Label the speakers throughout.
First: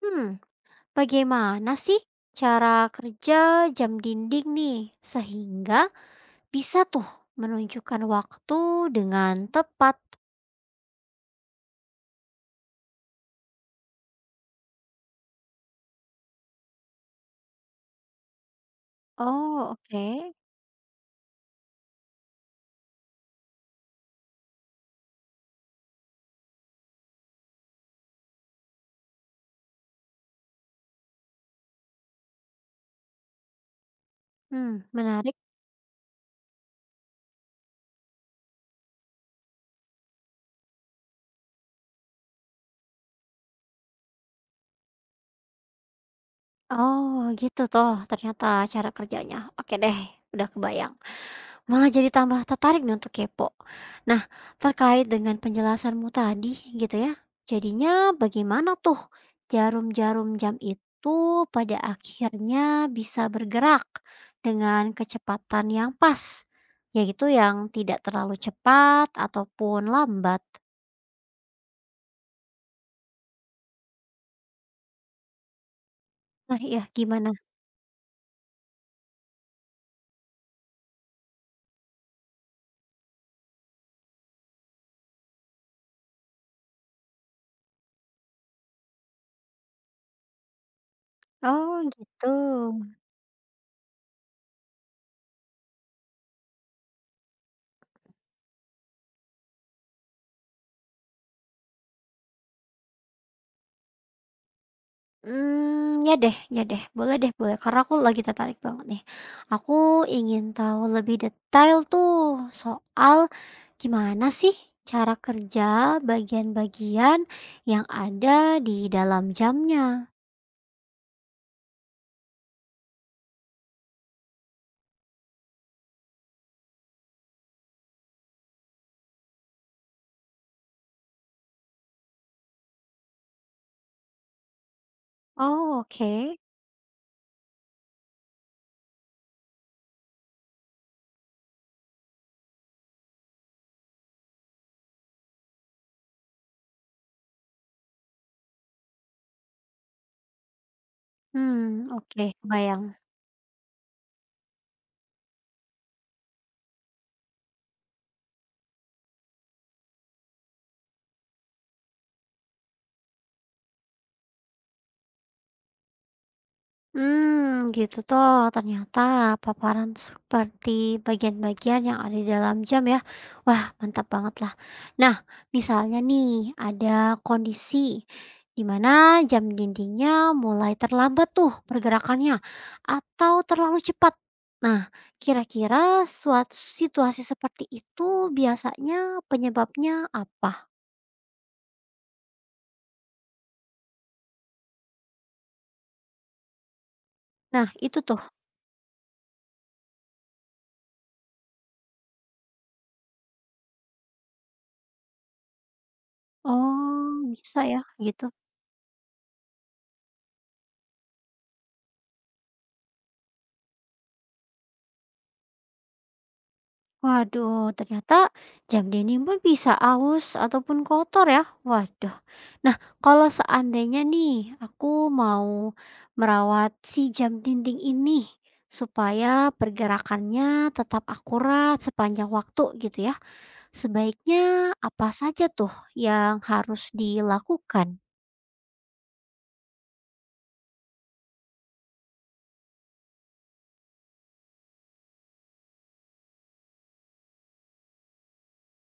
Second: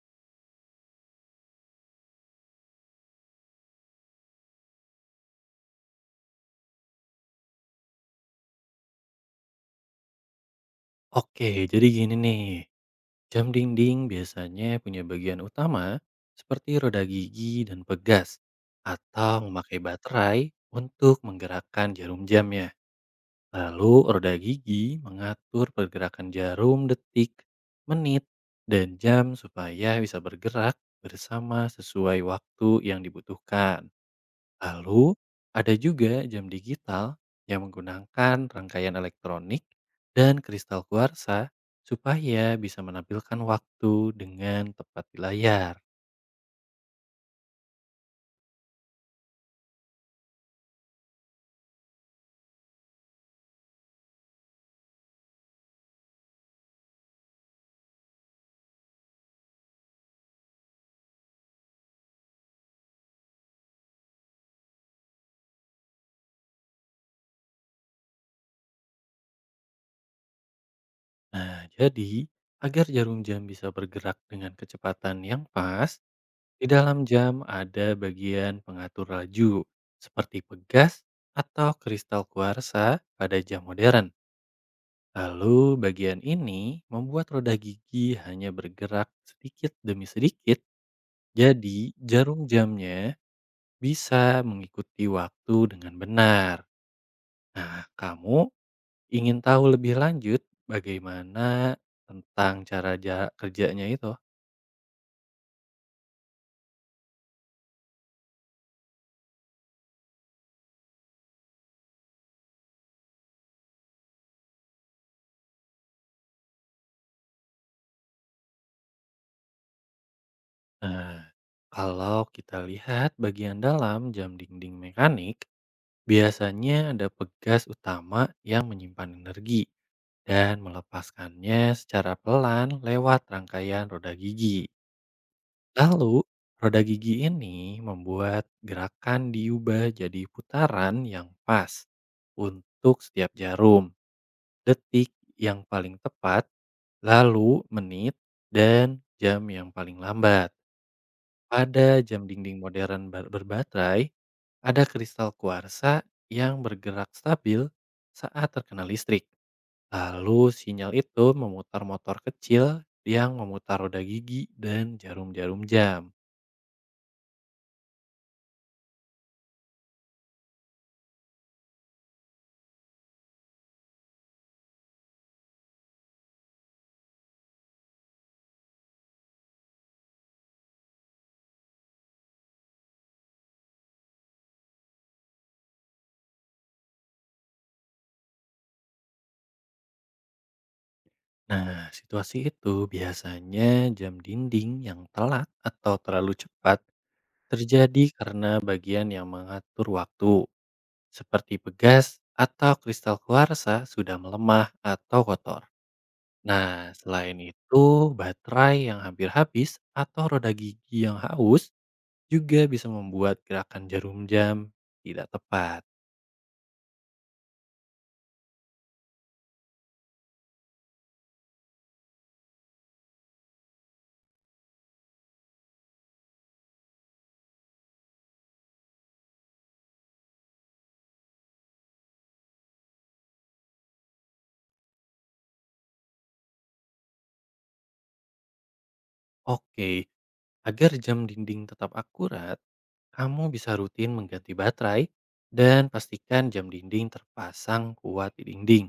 Speaker 1: Hmm, bagaimana sih cara kerja jam dinding nih sehingga bisa tuh menunjukkan waktu dengan tepat?
Speaker 2: Oke, jadi gini nih, jam dinding biasanya punya bagian utama seperti roda gigi dan pegas, atau
Speaker 1: Oh,
Speaker 2: memakai
Speaker 1: oke.
Speaker 2: baterai untuk menggerakkan jarum jamnya. Lalu roda gigi mengatur pergerakan jarum detik, menit, dan jam supaya bisa bergerak bersama sesuai waktu yang dibutuhkan.
Speaker 1: Hmm,
Speaker 2: Lalu,
Speaker 1: menarik.
Speaker 2: ada juga jam digital yang menggunakan rangkaian elektronik dan kristal kuarsa supaya bisa menampilkan waktu dengan tepat di layar.
Speaker 1: Oh, gitu toh ternyata cara kerjanya. Oke deh, udah kebayang. Malah jadi tambah tertarik nih untuk kepo. Nah, terkait dengan penjelasanmu tadi gitu ya. Jadinya bagaimana tuh jarum-jarum jam itu pada akhirnya bisa bergerak dengan kecepatan yang pas, yaitu yang tidak terlalu cepat ataupun lambat.
Speaker 2: Nah, jadi agar jarum jam bisa bergerak dengan kecepatan yang pas,
Speaker 1: Nah,
Speaker 2: di
Speaker 1: ya
Speaker 2: dalam
Speaker 1: gimana?
Speaker 2: jam ada bagian pengatur laju seperti pegas atau kristal kuarsa pada jam modern. Lalu bagian ini membuat roda gigi hanya bergerak sedikit demi sedikit.
Speaker 1: Oh,
Speaker 2: Jadi,
Speaker 1: gitu.
Speaker 2: jarum jamnya bisa mengikuti waktu dengan benar. Nah, kamu ingin tahu lebih lanjut bagaimana tentang cara kerjanya itu?
Speaker 1: Mmm, ya deh boleh, karena aku lagi tertarik banget nih. Aku ingin tahu lebih detail tuh soal gimana sih cara kerja bagian-bagian yang ada di dalam jamnya.
Speaker 2: Nah, kalau kita lihat bagian dalam jam dinding mekanik, biasanya ada pegas utama yang menyimpan energi dan melepaskannya secara pelan lewat rangkaian roda gigi.
Speaker 1: Oh,
Speaker 2: Lalu,
Speaker 1: oke.
Speaker 2: roda gigi ini membuat gerakan diubah jadi putaran yang pas untuk setiap jarum, detik yang paling tepat, lalu menit, dan jam yang paling lambat.
Speaker 1: Hmm
Speaker 2: Pada
Speaker 1: oke,
Speaker 2: jam dinding
Speaker 1: kebayang.
Speaker 2: modern berbaterai, ada kristal kuarsa yang bergerak stabil saat terkena listrik. Lalu sinyal itu memutar motor kecil yang memutar roda gigi dan jarum-jarum jam.
Speaker 1: Hmm, gitu toh ternyata paparan seperti bagian-bagian yang ada di dalam jam ya. Wah, mantap banget lah. Nah, misalnya nih ada kondisi di mana jam dindingnya mulai terlambat tuh pergerakannya atau terlalu cepat. Nah, kira-kira suatu situasi seperti itu biasanya penyebabnya apa?
Speaker 2: Nah, situasi itu biasanya jam dinding yang telat atau terlalu cepat
Speaker 1: Nah, itu
Speaker 2: terjadi
Speaker 1: tuh.
Speaker 2: karena bagian yang mengatur waktu, seperti pegas atau kristal kuarsa sudah melemah atau kotor. Nah,
Speaker 1: Oh,
Speaker 2: selain
Speaker 1: bisa ya
Speaker 2: itu,
Speaker 1: gitu.
Speaker 2: baterai yang hampir habis atau roda gigi yang haus juga bisa membuat gerakan jarum jam tidak tepat.
Speaker 1: Waduh, ternyata jam denim pun bisa aus ataupun kotor ya. Waduh. Nah, kalau seandainya nih aku mau merawat si jam dinding ini supaya pergerakannya tetap akurat sepanjang waktu gitu ya. Sebaiknya apa saja tuh yang harus dilakukan?
Speaker 2: Oke, agar jam dinding tetap akurat, kamu bisa rutin mengganti baterai dan pastikan jam dinding terpasang kuat di dinding.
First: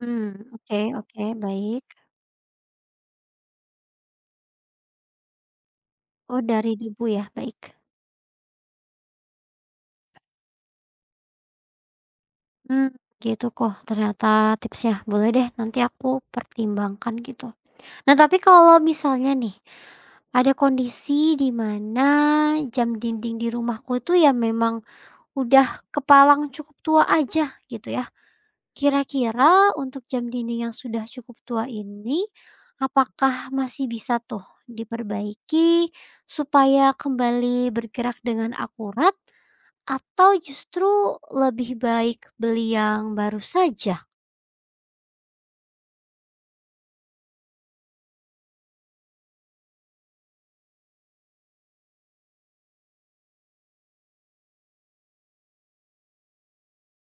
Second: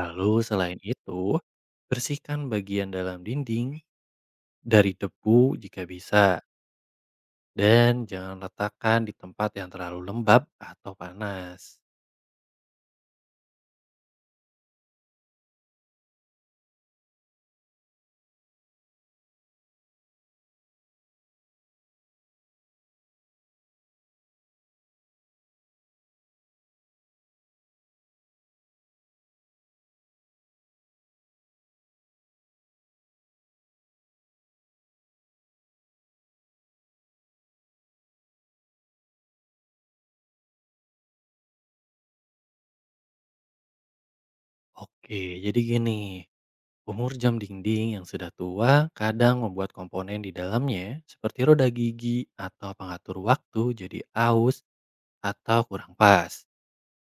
Speaker 1: Hmm,
Speaker 2: selain
Speaker 1: oke,
Speaker 2: itu,
Speaker 1: oke, baik.
Speaker 2: bersihkan bagian dalam dinding dari debu jika bisa.
Speaker 1: Oh, dari debu ya, baik.
Speaker 2: Dan jangan letakkan di tempat yang terlalu lembab atau panas.
Speaker 1: Hmm, gitu kok ternyata tipsnya. Boleh deh, nanti aku pertimbangkan gitu. Nah, tapi kalau misalnya nih, ada kondisi di mana jam dinding di rumahku itu ya memang udah kepalang cukup tua aja gitu ya. Kira-kira untuk jam dinding yang sudah cukup tua ini, apakah masih bisa tuh diperbaiki supaya kembali bergerak dengan akurat atau justru lebih baik beli yang baru saja?
Speaker 2: Oke, jadi gini, umur jam dinding yang sudah tua kadang membuat komponen di dalamnya seperti roda gigi atau pengatur waktu jadi aus atau kurang pas.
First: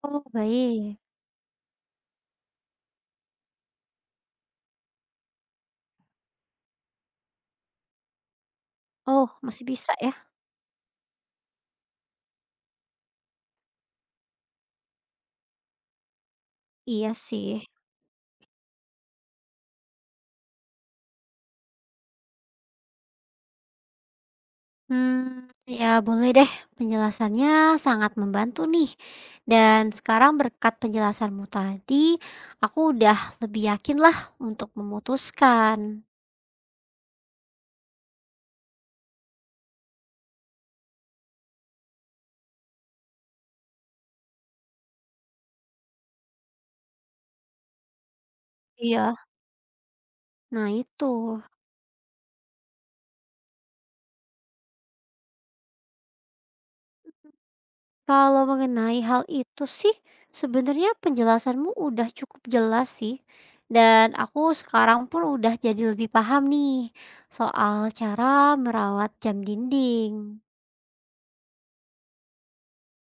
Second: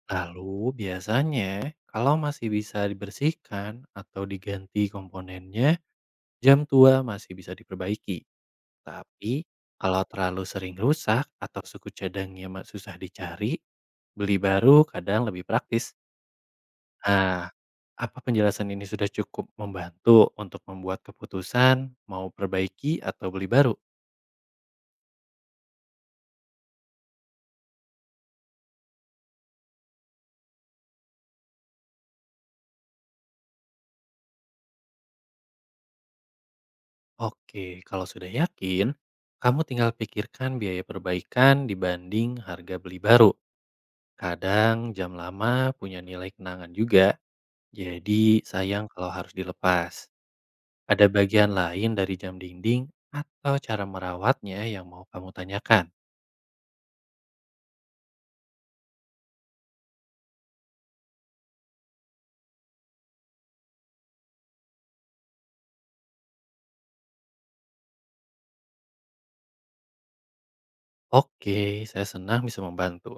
Speaker 1: Oh,
Speaker 2: Lalu
Speaker 1: baik.
Speaker 2: biasanya kalau masih bisa dibersihkan atau diganti komponennya, jam tua masih bisa diperbaiki.
Speaker 1: Oh,
Speaker 2: Tapi
Speaker 1: masih bisa
Speaker 2: kalau
Speaker 1: ya?
Speaker 2: terlalu sering rusak atau suku cadangnya susah dicari, beli baru kadang lebih praktis.
Speaker 1: Iya
Speaker 2: Nah,
Speaker 1: sih.
Speaker 2: apa penjelasan ini sudah cukup membantu untuk membuat keputusan mau perbaiki atau beli baru?
Speaker 1: Hmm, ya boleh deh, penjelasannya sangat membantu nih. Dan sekarang berkat penjelasanmu tadi, aku udah lebih yakin lah untuk memutuskan.
Speaker 2: Oke, kalau sudah yakin, kamu tinggal pikirkan biaya perbaikan dibanding harga beli baru. Kadang jam lama punya nilai kenangan juga, jadi sayang kalau
Speaker 1: Iya.
Speaker 2: harus dilepas.
Speaker 1: Nah
Speaker 2: Ada
Speaker 1: itu,
Speaker 2: bagian lain dari jam dinding atau cara merawatnya yang mau kamu tanyakan?
Speaker 1: kalau mengenai hal itu sih, sebenarnya penjelasanmu udah cukup jelas sih. Dan aku sekarang pun udah jadi lebih paham nih, soal cara merawat jam dinding.
Speaker 2: Oke, saya senang bisa membantu.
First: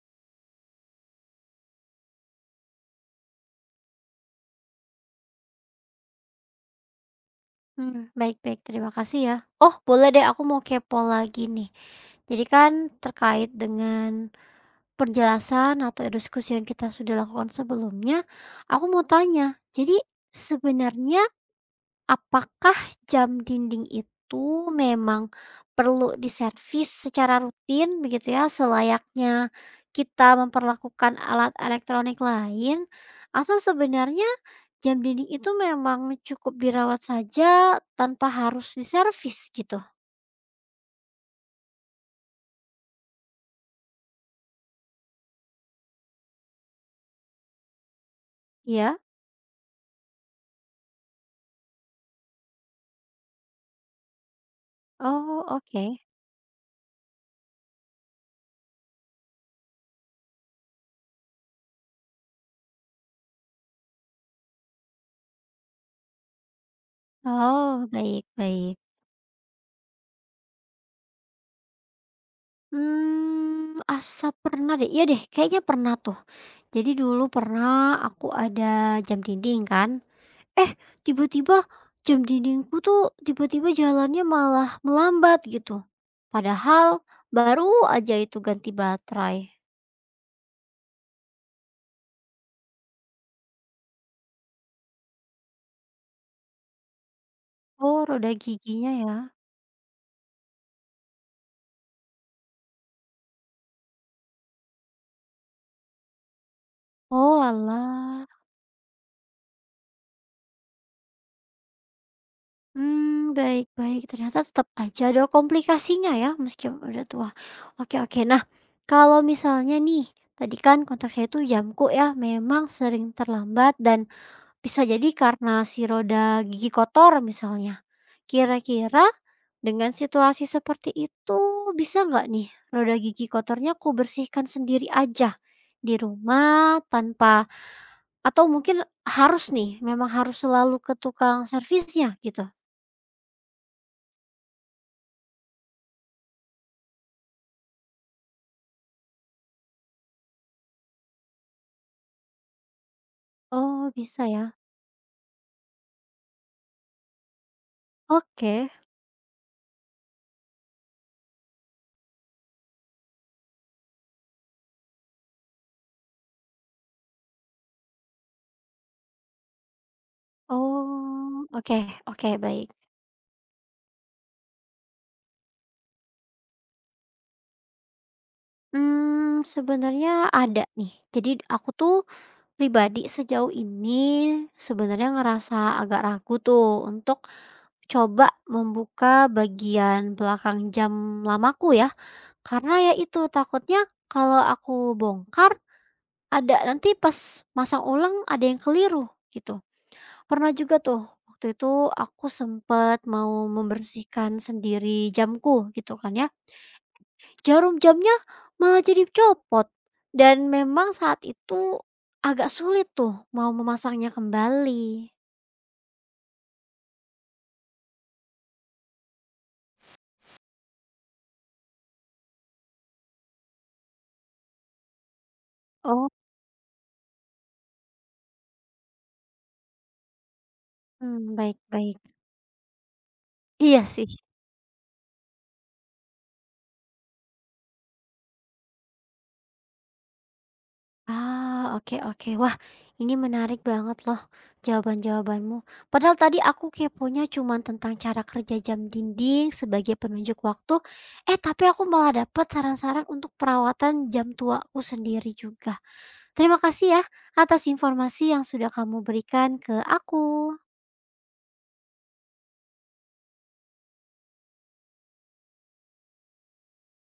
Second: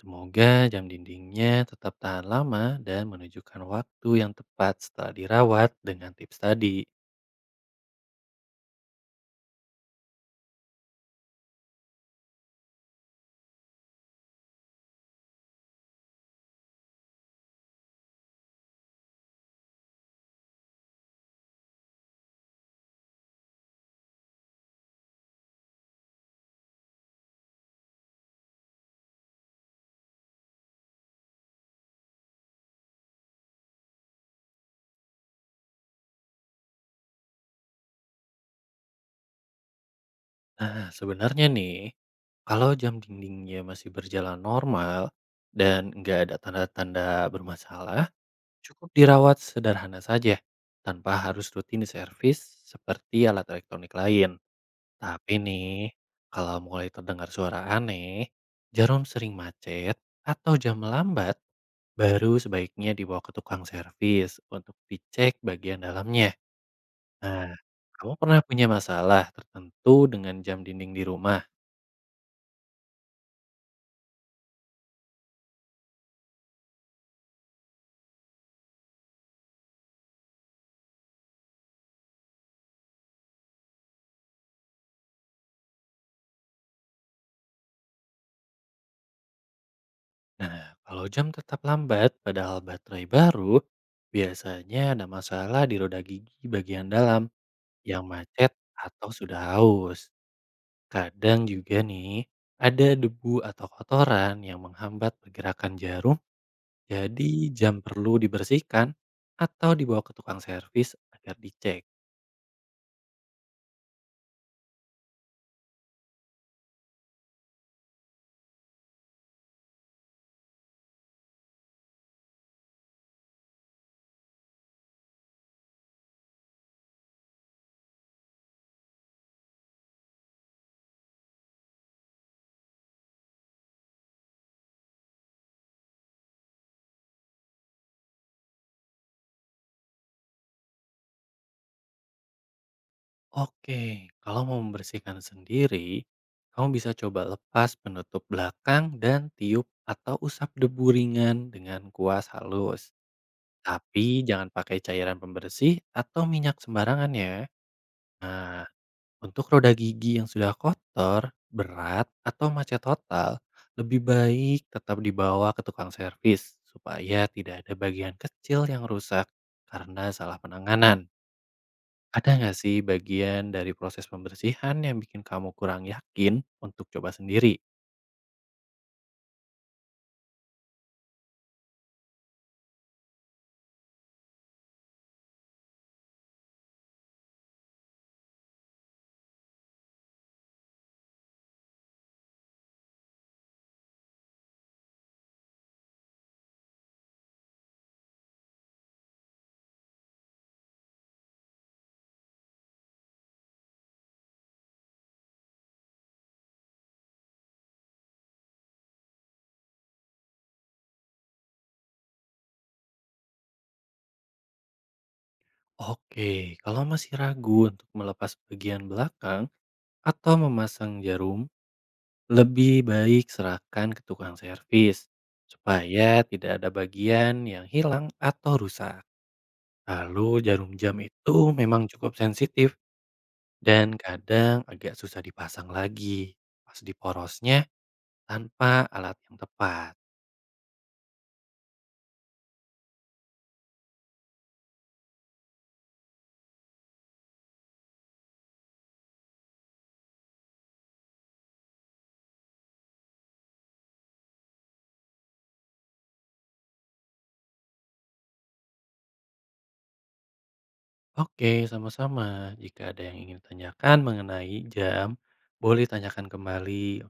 Speaker 2: Semoga jam dindingnya tetap tahan lama dan menunjukkan waktu yang tepat setelah dirawat dengan tips tadi.
Speaker 1: Mmm, baik baik, terima kasih ya. Oh, boleh deh aku mau kepo lagi nih. Jadi kan terkait dengan penjelasan atau diskusi yang kita sudah lakukan sebelumnya, aku mau tanya, jadi sebenarnya apakah jam dinding itu memang perlu diservis secara rutin begitu ya, selayaknya kita memperlakukan alat elektronik lain? Atau sebenarnya jam dinding itu memang cukup dirawat saja tanpa harus diservis gitu?
Speaker 2: Nah, sebenarnya nih, kalau jam dindingnya masih berjalan normal dan nggak ada tanda-tanda bermasalah, cukup
Speaker 1: Ya.
Speaker 2: dirawat sederhana saja, tanpa harus rutin diservis seperti alat elektronik lain. Tapi
Speaker 1: Oh, oke.
Speaker 2: nih, kalau mulai terdengar suara aneh, jarum sering macet, atau jam lambat, baru sebaiknya dibawa ke tukang servis untuk dicek bagian dalamnya. Nah,
Speaker 1: Oh,
Speaker 2: kamu
Speaker 1: baik
Speaker 2: pernah punya
Speaker 1: baik.
Speaker 2: masalah tertentu dengan jam dinding di rumah?
Speaker 1: Hmm asa pernah deh, iya deh kayaknya pernah tuh. Jadi dulu pernah aku ada jam dinding kan. Eh, tiba-tiba jam dindingku tuh tiba-tiba jalannya malah melambat gitu. Padahal baru aja itu ganti baterai.
Speaker 2: Nah, kalau jam tetap lambat padahal baterai baru, biasanya ada masalah di roda gigi bagian dalam. Yang
Speaker 1: Oh, roda
Speaker 2: macet
Speaker 1: giginya
Speaker 2: atau
Speaker 1: ya.
Speaker 2: sudah haus. Kadang juga nih, ada debu atau kotoran yang menghambat pergerakan jarum, jadi
Speaker 1: Oh,
Speaker 2: jam perlu
Speaker 1: alah.
Speaker 2: dibersihkan atau dibawa ke tukang servis agar dicek.
Speaker 1: Hmm, baik-baik. Ternyata tetap aja ada komplikasinya ya, meskipun udah tua. Oke, oke. Nah, kalau misalnya nih, tadi kan kontak saya itu jamku ya, memang sering terlambat dan bisa jadi karena si roda gigi kotor misalnya. Kira-kira dengan situasi seperti itu bisa nggak nih roda gigi kotornya ku bersihkan sendiri aja di rumah tanpa atau mungkin harus nih memang harus selalu ke tukang servisnya gitu?
Speaker 2: Oke, kalau mau membersihkan sendiri, kamu bisa coba lepas penutup belakang dan tiup atau usap debu ringan dengan kuas halus.
Speaker 1: Oh
Speaker 2: Tapi
Speaker 1: bisa
Speaker 2: jangan
Speaker 1: ya.
Speaker 2: pakai cairan pembersih atau minyak sembarangan ya. Nah,
Speaker 1: Oke.
Speaker 2: untuk roda gigi yang sudah kotor, berat, atau macet total, lebih baik tetap dibawa ke tukang servis supaya tidak ada bagian kecil yang rusak karena salah penanganan.
Speaker 1: Oh, oke
Speaker 2: Ada
Speaker 1: oke
Speaker 2: nggak
Speaker 1: baik.
Speaker 2: sih bagian dari proses pembersihan yang bikin kamu kurang yakin untuk coba sendiri?
Speaker 1: Hmm sebenarnya ada nih. Jadi aku tuh pribadi sejauh ini sebenarnya ngerasa agak ragu tuh untuk coba membuka bagian belakang jam lamaku ya. Karena ya itu takutnya kalau aku bongkar ada nanti pas masang ulang ada yang keliru gitu. Pernah juga tuh waktu itu aku sempat mau membersihkan sendiri jamku gitu kan ya. Jarum jamnya malah jadi copot dan memang saat itu agak sulit tuh mau memasangnya kembali.
Speaker 2: Oke, kalau masih ragu untuk melepas bagian belakang atau memasang jarum, lebih baik serahkan ke tukang servis,
Speaker 1: Oh,
Speaker 2: supaya tidak ada bagian yang hilang atau rusak. Lalu jarum jam
Speaker 1: mmm,
Speaker 2: itu
Speaker 1: baik
Speaker 2: memang
Speaker 1: baik.
Speaker 2: cukup sensitif
Speaker 1: Iya
Speaker 2: dan
Speaker 1: sih.
Speaker 2: kadang agak susah dipasang lagi pas di porosnya tanpa alat yang tepat.
Speaker 1: Ah, oke oke. Wah, ini menarik banget loh jawaban-jawabanmu. Padahal tadi aku keponya cuman tentang cara kerja jam dinding sebagai penunjuk waktu, eh tapi aku malah dapat saran-saran untuk perawatan jam tuaku sendiri juga. Terima kasih ya atas informasi yang sudah kamu berikan ke aku.
Speaker 2: Oke, sama-sama. Jika ada yang ingin ditanyakan mengenai jam, boleh tanyakan kembali.